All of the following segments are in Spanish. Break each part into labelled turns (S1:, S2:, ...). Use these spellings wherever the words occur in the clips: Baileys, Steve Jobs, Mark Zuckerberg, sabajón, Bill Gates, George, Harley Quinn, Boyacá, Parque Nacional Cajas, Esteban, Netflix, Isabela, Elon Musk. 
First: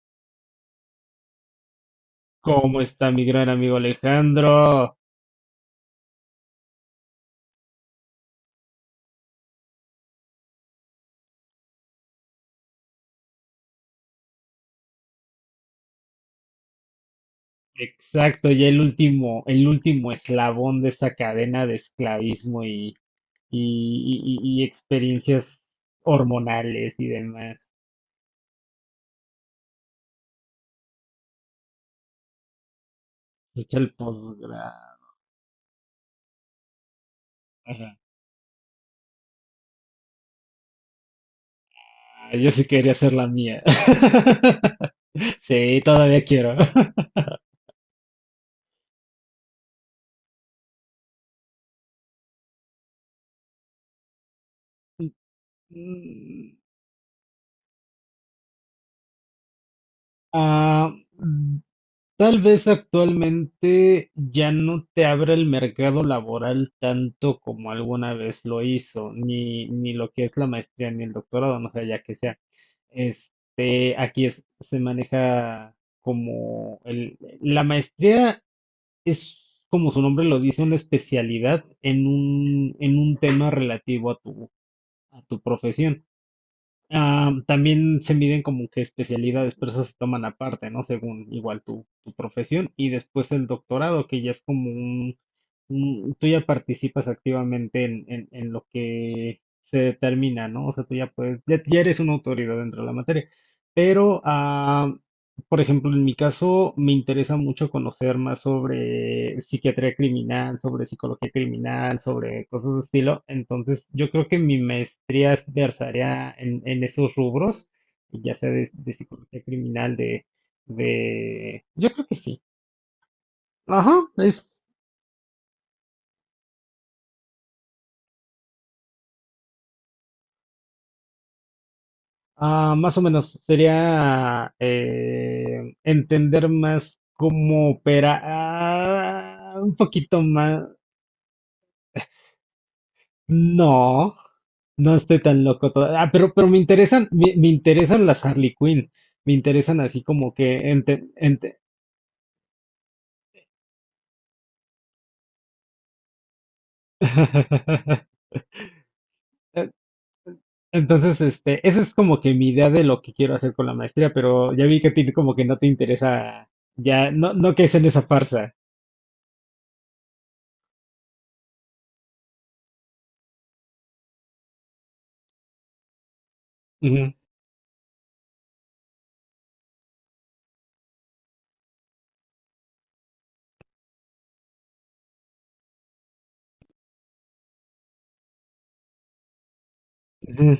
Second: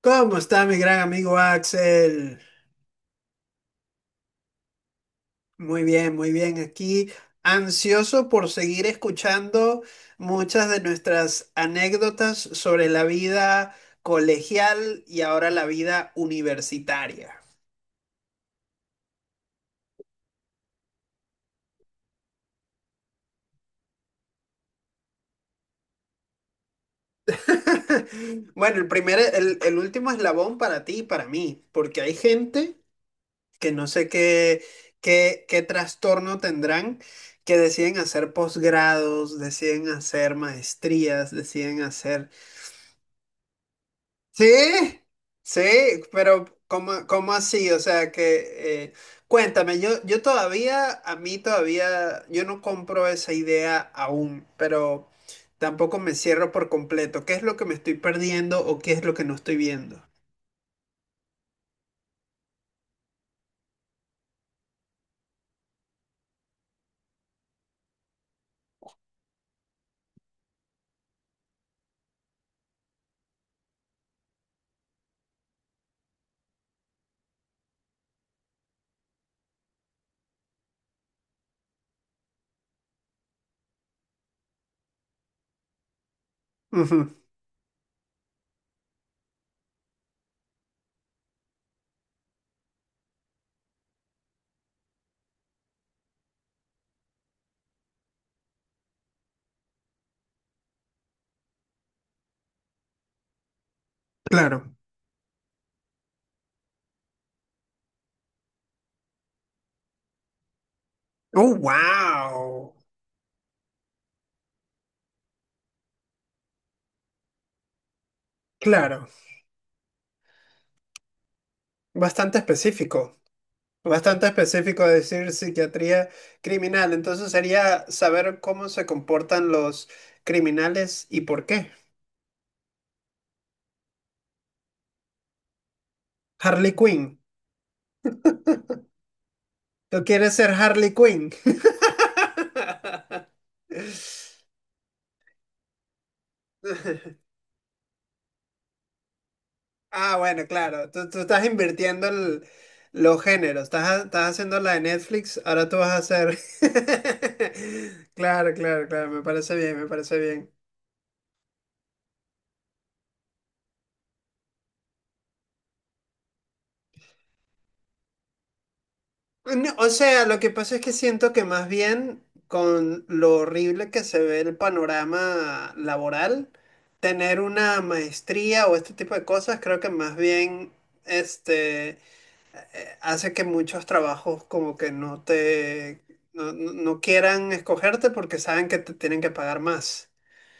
S1: ¿Cómo está mi gran amigo Axel?
S2: ¿Cómo está mi gran amigo Alejandro?
S1: Muy bien, muy bien. Aquí ansioso por seguir escuchando muchas de nuestras anécdotas sobre la vida colegial y ahora la vida universitaria.
S2: Exacto, ya el último eslabón de esa cadena de esclavismo y experiencias hormonales y demás.
S1: Bueno, el último eslabón para ti y para mí, porque hay gente que
S2: Escucha
S1: no
S2: el
S1: sé qué,
S2: posgrado.
S1: qué trastorno tendrán, que deciden
S2: Ajá.
S1: hacer posgrados, deciden hacer maestrías, deciden hacer.
S2: Ah, yo sí quería hacer la mía.
S1: Sí, sí,
S2: Sí, todavía
S1: pero
S2: quiero.
S1: ¿cómo, cómo así? O sea que, cuéntame, a mí todavía, yo no compro esa idea aún, pero tampoco me cierro
S2: Mm,
S1: por completo. ¿Qué es lo que me estoy perdiendo o qué es lo que no estoy viendo?
S2: ah, Tal vez actualmente ya no te abra el mercado laboral tanto como alguna vez lo hizo, ni lo que es la maestría ni el doctorado, no sé, ya que sea. Aquí se maneja como la maestría es, como su nombre lo dice, una especialidad en en un tema relativo a a tu profesión.
S1: Ujú,
S2: Ah, también se miden como que especialidades, pero eso se toman aparte, ¿no? Según igual tu profesión. Y después el doctorado, que ya es como tú ya participas activamente en, en lo que se determina, ¿no? O sea, tú ya puedes, ya eres una autoridad dentro de la materia. Pero
S1: claro.
S2: por ejemplo, en mi caso me interesa mucho conocer más sobre psiquiatría criminal, sobre psicología
S1: Oh,
S2: criminal, sobre cosas
S1: wow.
S2: de estilo. Entonces, yo creo que mi maestría es versaría en esos rubros, ya sea de
S1: Claro.
S2: psicología criminal, de... Yo creo que
S1: Bastante
S2: sí.
S1: específico.
S2: Ajá,
S1: Bastante
S2: es
S1: específico decir psiquiatría criminal. Entonces sería saber cómo se comportan los criminales y por qué.
S2: más o menos. Sería entender
S1: Harley
S2: más
S1: Quinn.
S2: cómo opera un
S1: ¿Tú
S2: poquito
S1: quieres ser
S2: más.
S1: Harley Quinn?
S2: No, no estoy tan loco todavía. Pero me interesan, me interesan las Harley Quinn. Me interesan así
S1: Ah,
S2: como
S1: bueno,
S2: que
S1: claro. Tú estás invirtiendo los géneros. Estás haciendo la de Netflix. Ahora tú vas a hacer. Claro, claro, claro. Me parece
S2: Eh,
S1: bien, me parece bien.
S2: Entonces, esa es como que mi idea de lo que quiero hacer con la maestría, pero ya vi que a ti como que no te interesa, ya, no, no que es en esa farsa.
S1: No, o sea, lo que pasa es que siento que más bien con lo horrible que se ve el panorama laboral,
S2: Ujú,
S1: tener una maestría o este tipo de cosas, creo que más bien este. Hace que muchos trabajos como que no te, no quieran escogerte porque saben que te tienen que pagar más.
S2: ujú,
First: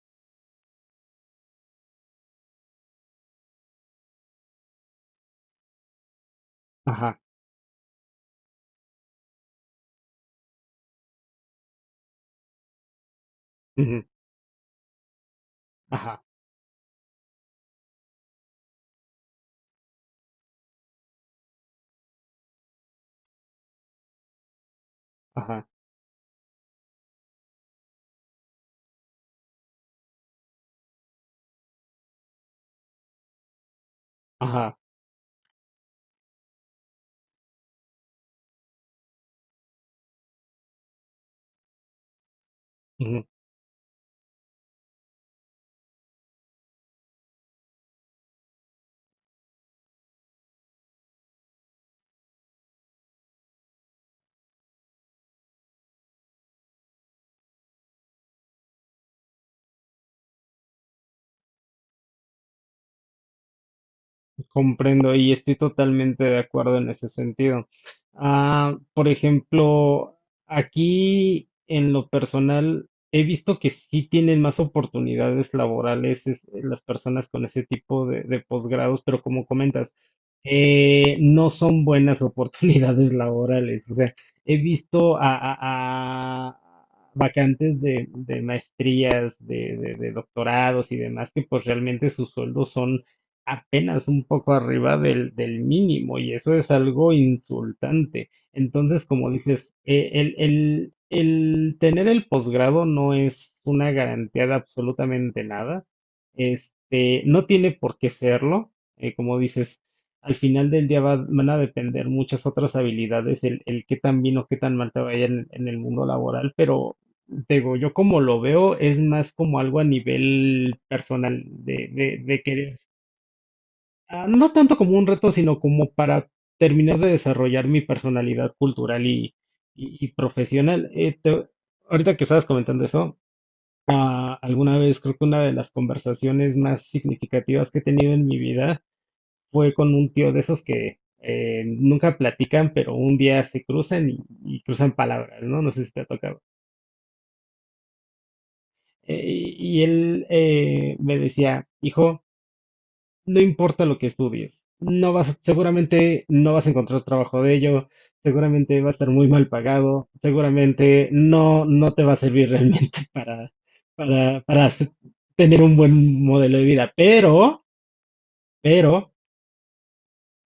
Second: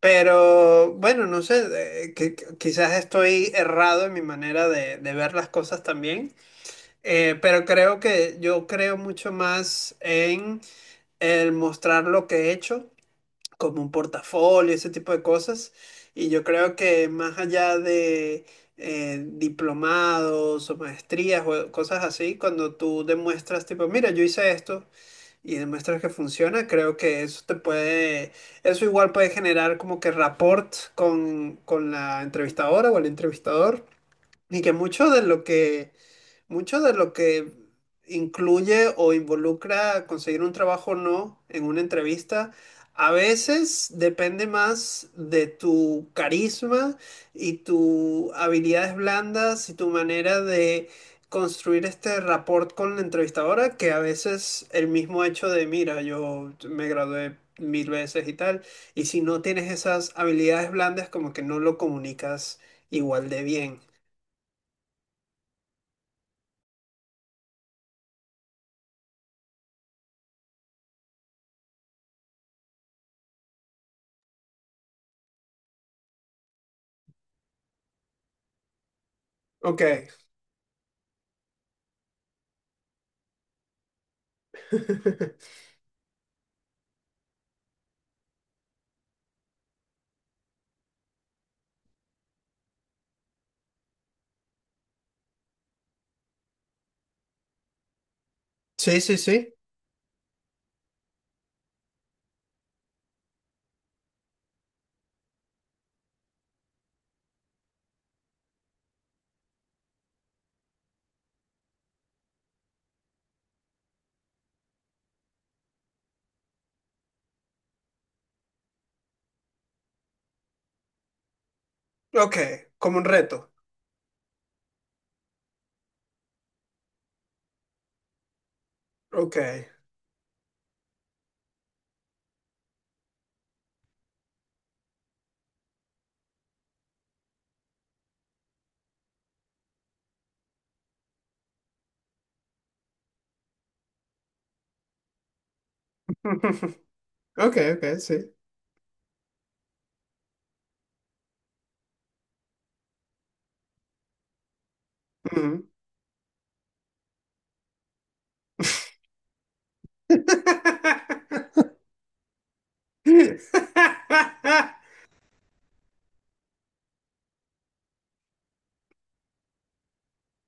S1: Pero bueno, no sé, que quizás estoy errado en mi manera de ver las cosas también,
S2: ajá,
S1: pero creo que yo creo mucho más en el mostrar lo que he hecho como un
S2: ujú,
S1: portafolio, ese tipo de cosas.
S2: ajá,
S1: Y yo creo que más allá de diplomados o maestrías o cosas así, cuando tú demuestras, tipo, mira, yo hice esto y
S2: ajá,
S1: demuestras que funciona, creo que eso te puede, eso igual puede generar como que rapport con la entrevistadora o el entrevistador. Y que
S2: ajá.
S1: mucho de lo que incluye o involucra conseguir un trabajo o no en una entrevista, a veces depende más de tu carisma y tus habilidades blandas y tu manera de construir este rapport con la entrevistadora que a veces el mismo hecho de, mira, yo me gradué mil veces y tal, y si no tienes esas habilidades blandas, como que no lo comunicas igual de bien.
S2: Comprendo y estoy totalmente de acuerdo en ese sentido. Ah, por ejemplo, aquí en lo personal he visto que sí tienen más oportunidades laborales las personas con ese tipo de posgrados, pero como comentas,
S1: Ok.
S2: no son buenas oportunidades laborales. O sea, he visto a, a- a vacantes de maestrías, de doctorados y demás que pues realmente sus sueldos son apenas un poco arriba del mínimo y eso es algo insultante.
S1: Sí,
S2: Entonces,
S1: sí,
S2: como
S1: sí.
S2: dices, el tener el posgrado no es una garantía de absolutamente nada. No tiene por qué serlo. Como dices, al final del día van a depender muchas otras habilidades, el qué tan bien o qué tan mal te vaya en el mundo laboral, pero te digo, yo como lo veo es más como algo a nivel personal, de, de,
S1: Ok,
S2: de querer.
S1: como un reto.
S2: Ah, no tanto como un reto, sino como para terminar de desarrollar mi personalidad cultural y,
S1: Ok.
S2: y- y profesional. Ahorita que estabas comentando eso, alguna vez creo que una de las conversaciones más significativas que he tenido en mi vida fue con un tío de esos que nunca platican, pero un día se cruzan y cruzan palabras, ¿no? No sé si te ha tocado.
S1: Ok, ok, sí.
S2: Y él me decía: hijo, no importa lo que estudies, no vas,
S1: Ujú.
S2: seguramente no vas a encontrar trabajo de ello, seguramente va a estar muy mal pagado, seguramente no, no te va a servir realmente para tener un buen modelo de vida, pero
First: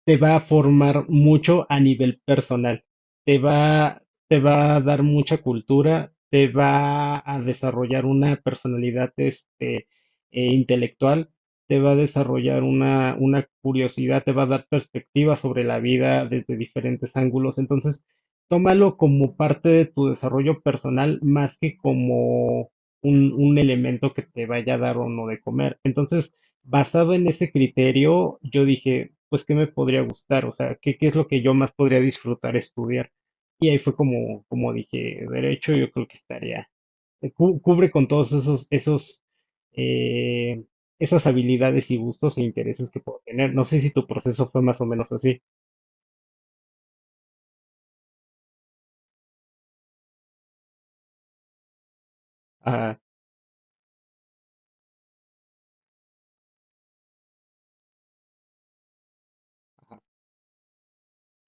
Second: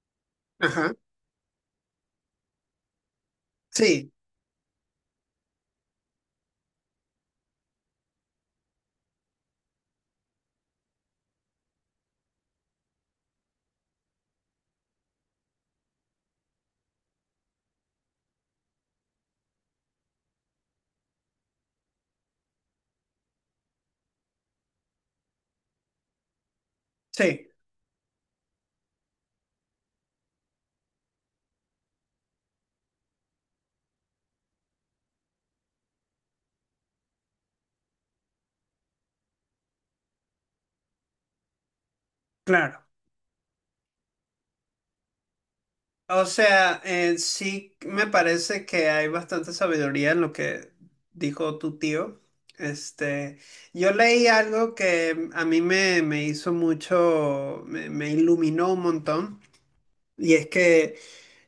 S2: te va a
S1: Ajá.
S2: formar mucho a nivel personal, te va,
S1: Sí,
S2: te va a dar mucha cultura, te va a desarrollar una personalidad intelectual, te va a desarrollar una curiosidad, te va a dar perspectiva sobre la vida desde diferentes ángulos. Entonces, tómalo como parte de tu desarrollo personal más que como un elemento que te vaya a dar o no de comer. Entonces, basado en
S1: sí,
S2: ese criterio, yo dije, pues, ¿qué me podría gustar? O sea, ¿qué es lo que yo más podría disfrutar estudiar? Y ahí fue como, como dije, derecho, yo creo que estaría, cubre con todos esos, eh, esas habilidades y gustos e
S1: claro.
S2: intereses que puedo tener. No sé si tu proceso fue más o menos así.
S1: O sea, sí me parece que hay bastante sabiduría en lo que dijo tu tío.
S2: Ajá,
S1: Este, yo leí algo que a mí me hizo mucho, me iluminó un montón, y es que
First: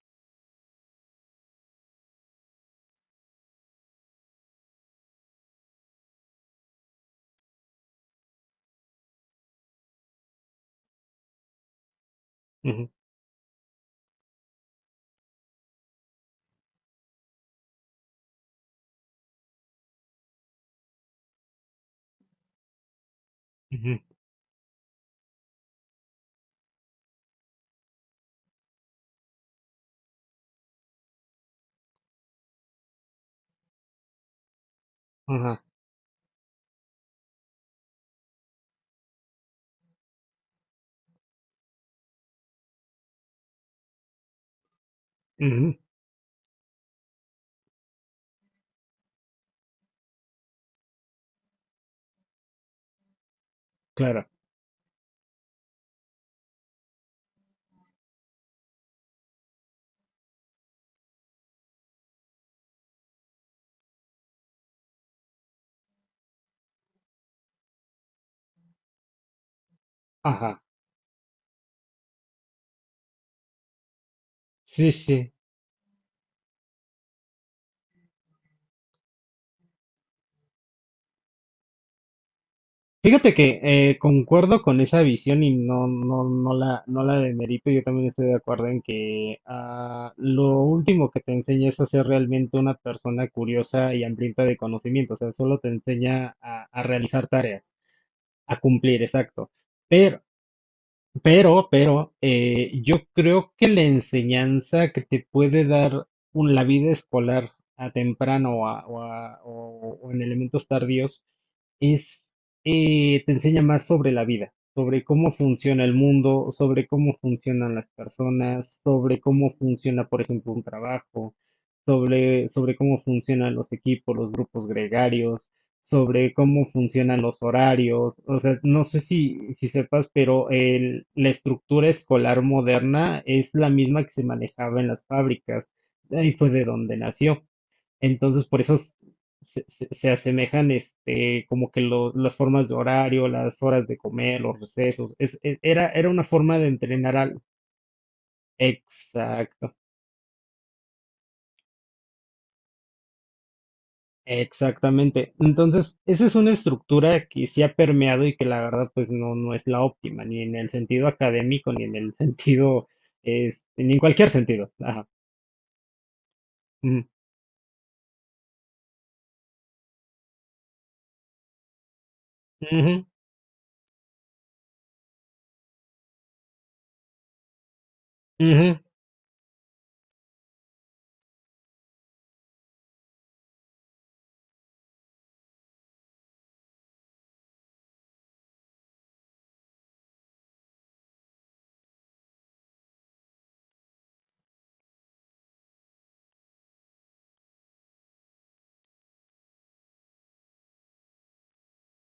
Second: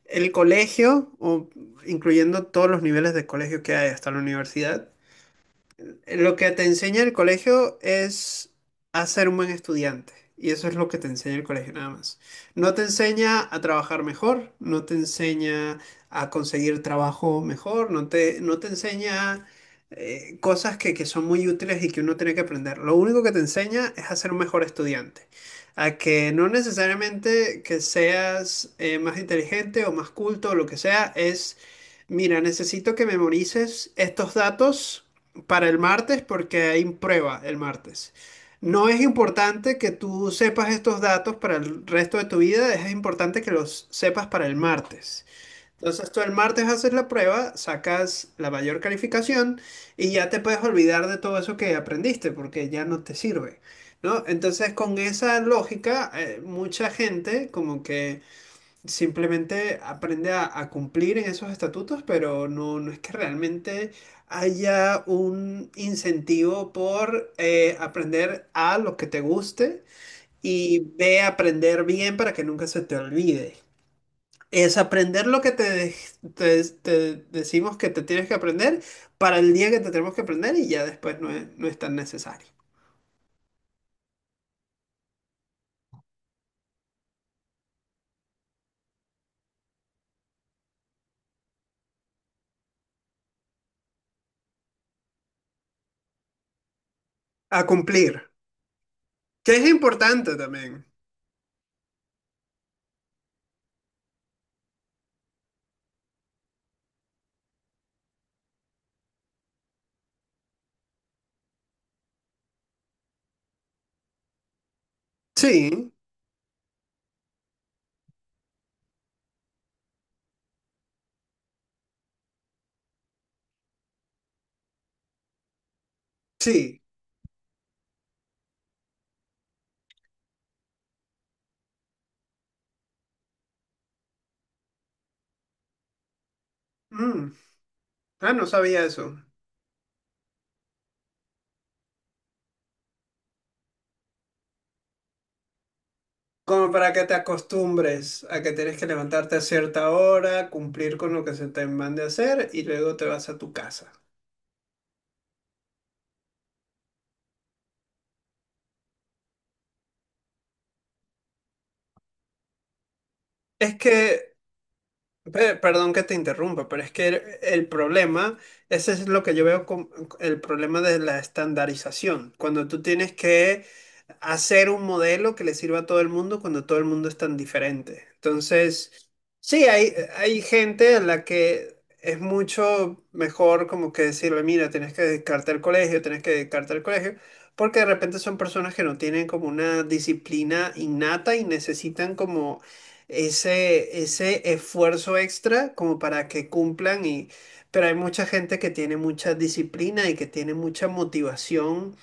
S1: el colegio, o incluyendo todos los niveles de colegio que hay hasta la universidad, lo que te enseña el colegio es a ser un buen estudiante. Y eso es lo que te enseña el colegio nada más. No te
S2: ujú,
S1: enseña a trabajar mejor, no te enseña a conseguir trabajo mejor, no te enseña cosas que son muy útiles y que uno tiene que aprender. Lo único que te enseña
S2: ujú,
S1: es a ser un mejor estudiante. A que no necesariamente que seas más inteligente o más culto o lo que sea, es, mira, necesito que memorices estos datos
S2: ajá,
S1: para el martes porque hay prueba el martes. No es importante que tú sepas estos datos para el resto de tu vida, es importante que los sepas para el martes.
S2: ujú,
S1: Entonces tú el martes haces la prueba, sacas la mayor calificación y ya te puedes olvidar de todo eso que aprendiste porque ya no te sirve, ¿no?
S2: claro,
S1: Entonces con esa lógica, mucha gente como que simplemente aprende a cumplir en esos estatutos, pero no, no es que realmente haya un incentivo por aprender a lo que te guste
S2: ajá,
S1: y ve a aprender bien para que nunca se te olvide. Es
S2: sí,
S1: aprender
S2: sí.
S1: lo que te, te decimos que te tienes que aprender para el día que te tenemos que aprender y ya después no es tan necesario.
S2: Fíjate que concuerdo con esa visión y no, no, no la demerito. Yo también estoy de acuerdo en que lo último que te enseña es a ser realmente una persona curiosa y hambrienta de conocimiento. O sea, solo te enseña a realizar tareas,
S1: A cumplir,
S2: a cumplir, exacto.
S1: que es
S2: Pero,
S1: importante también.
S2: pero, yo creo que la enseñanza que te puede dar la vida escolar a temprano o en elementos tardíos es, te enseña más sobre la vida, sobre cómo funciona
S1: Sí,
S2: el mundo, sobre cómo funcionan las personas, sobre cómo funciona, por ejemplo, un trabajo, sobre cómo funcionan los equipos, los grupos gregarios, sobre cómo
S1: sí.
S2: funcionan los horarios. O sea, no sé si sepas, pero la estructura escolar moderna es la misma que se manejaba en las fábricas. Ahí fue de donde
S1: Mm.
S2: nació.
S1: Ah, no
S2: Entonces, por eso
S1: sabía
S2: s-
S1: eso.
S2: se, se- se asemejan, como que las formas de horario, las horas de comer, los recesos. Era una forma de
S1: Como para que te
S2: entrenar algo.
S1: acostumbres a que tienes que levantarte a
S2: Exacto,
S1: cierta hora, cumplir con lo que se te mande a hacer y luego te vas a tu casa.
S2: exactamente. Entonces, esa es una estructura que sí ha permeado y que la verdad, pues no es la óptima, ni en el sentido académico, ni en el sentido,
S1: Es
S2: ni en cualquier
S1: que,
S2: sentido. Ajá.
S1: perdón que te interrumpa, pero es
S2: Ujú,
S1: que el problema, ese es lo que yo veo como el problema de la estandarización. Cuando tú
S2: ujú,
S1: tienes que hacer un modelo que le sirva a todo el mundo cuando todo el mundo es tan diferente.
S2: ujú,
S1: Entonces, sí, hay gente a la que es mucho mejor como que decirle, mira, tienes que dedicarte al colegio, tienes que dedicarte al colegio, porque de repente son personas que no tienen como una disciplina innata y necesitan como ese esfuerzo extra como para que cumplan y... Pero hay mucha gente que tiene mucha disciplina y que tiene mucha motivación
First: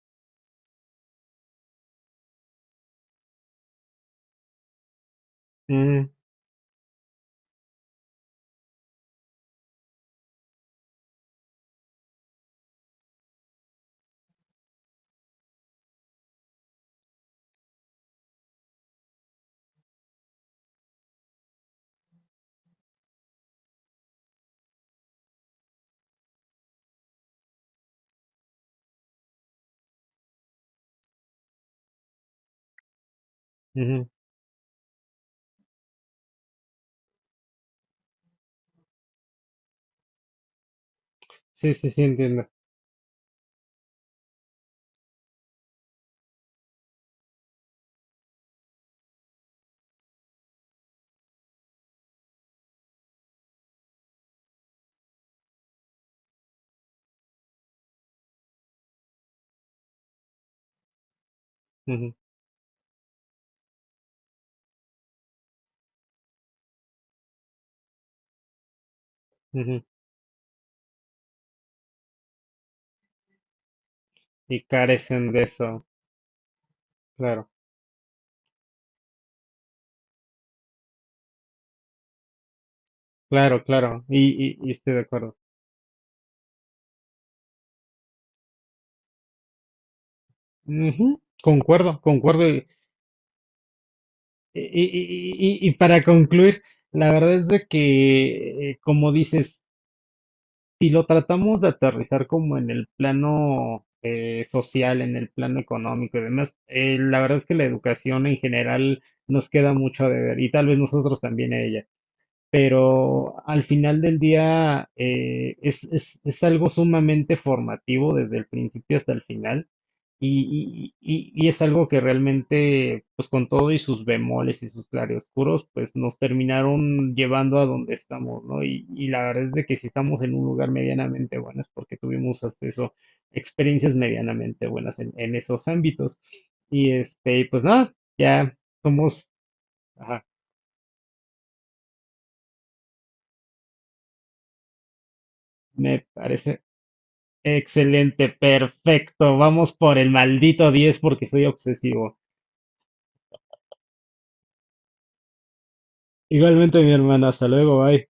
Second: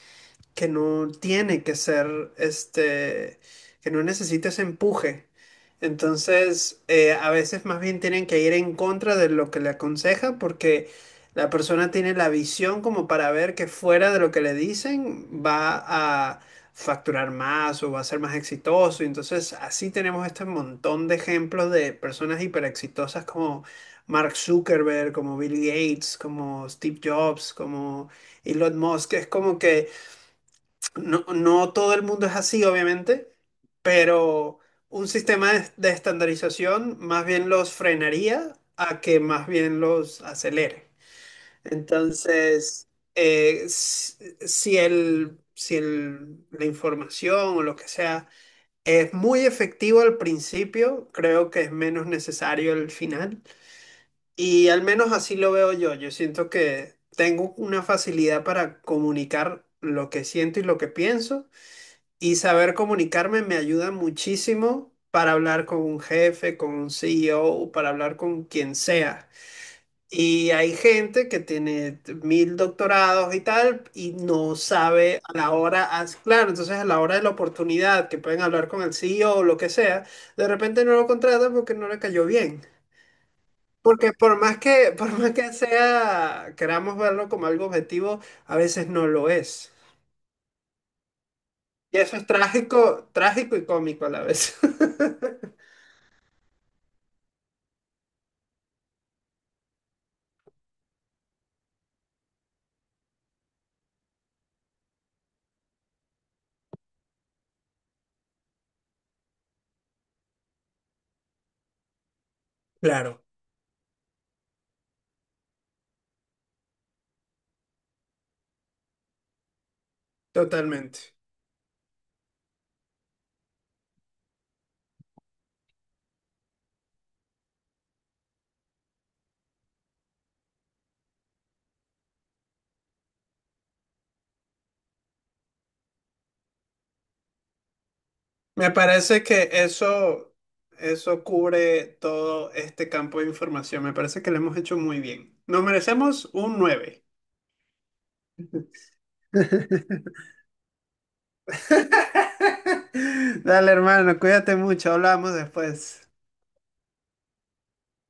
S1: que no tiene que ser, este, que no necesita ese empuje.
S2: ujú,
S1: Entonces, a veces más bien tienen que ir en contra de lo que le aconseja porque la persona tiene la visión como para ver que fuera de lo que le dicen va a facturar más o va a ser más exitoso. Y entonces, así tenemos este montón de ejemplos de personas hiper exitosas como Mark Zuckerberg, como Bill Gates, como Steve Jobs, como Elon Musk. Es como que no, no todo el mundo es así, obviamente,
S2: ujú.
S1: pero un sistema de estandarización más bien los frenaría a que más bien los acelere.
S2: Sí, sí, sí, entiendo.
S1: Entonces, eh, s- si el, la información o lo que sea es muy efectivo al principio, creo que es menos necesario el final. Y al menos así lo veo yo. Yo siento que tengo una facilidad para comunicar lo que siento y lo que pienso.
S2: Ujú,
S1: Y saber comunicarme me ayuda muchísimo para hablar con un jefe, con un CEO, para hablar con quien sea.
S2: ujú.
S1: Y hay gente que tiene mil doctorados y tal y no
S2: Y
S1: sabe
S2: carecen
S1: a
S2: de
S1: la hora,
S2: eso,
S1: as- claro, entonces a la hora de la
S2: claro.
S1: oportunidad que pueden hablar con el CEO o lo que sea, de repente no lo contratan porque no le cayó bien.
S2: Claro, claro,
S1: Porque por
S2: y, y-
S1: más
S2: y
S1: que,
S2: estoy de
S1: por más
S2: acuerdo.
S1: que sea, queramos verlo como algo objetivo, a veces no lo es.
S2: Ujú,
S1: Y
S2: concuerdo,
S1: eso es
S2: concuerdo.
S1: trágico, trágico y cómico a la vez.
S2: Y- y- y para concluir, la verdad es de que, como dices, si lo tratamos de aterrizar como en el plano social, en el plano económico y demás, la verdad es que la educación en general nos queda mucho a deber y tal vez nosotros también a ella.
S1: Claro,
S2: Pero al final del día es algo sumamente formativo desde el principio hasta el final y,
S1: totalmente.
S2: y- y- y es algo que realmente, pues con todo y sus bemoles y sus claroscuros, pues nos terminaron llevando a donde estamos, ¿no? Y la verdad es de que si estamos en un lugar medianamente bueno es porque tuvimos hasta eso, experiencias medianamente buenas en esos ámbitos. Y pues nada, ya
S1: Me parece
S2: somos.
S1: que
S2: Ajá,
S1: eso cubre todo este campo de información. Me parece que lo hemos hecho muy bien. Nos
S2: me
S1: merecemos un
S2: parece
S1: nueve.
S2: excelente, perfecto. Vamos por el maldito 10 porque soy obsesivo.
S1: Dale, hermano, cuídate mucho. Hablamos después.
S2: Igualmente, mi hermano, hasta luego, bye.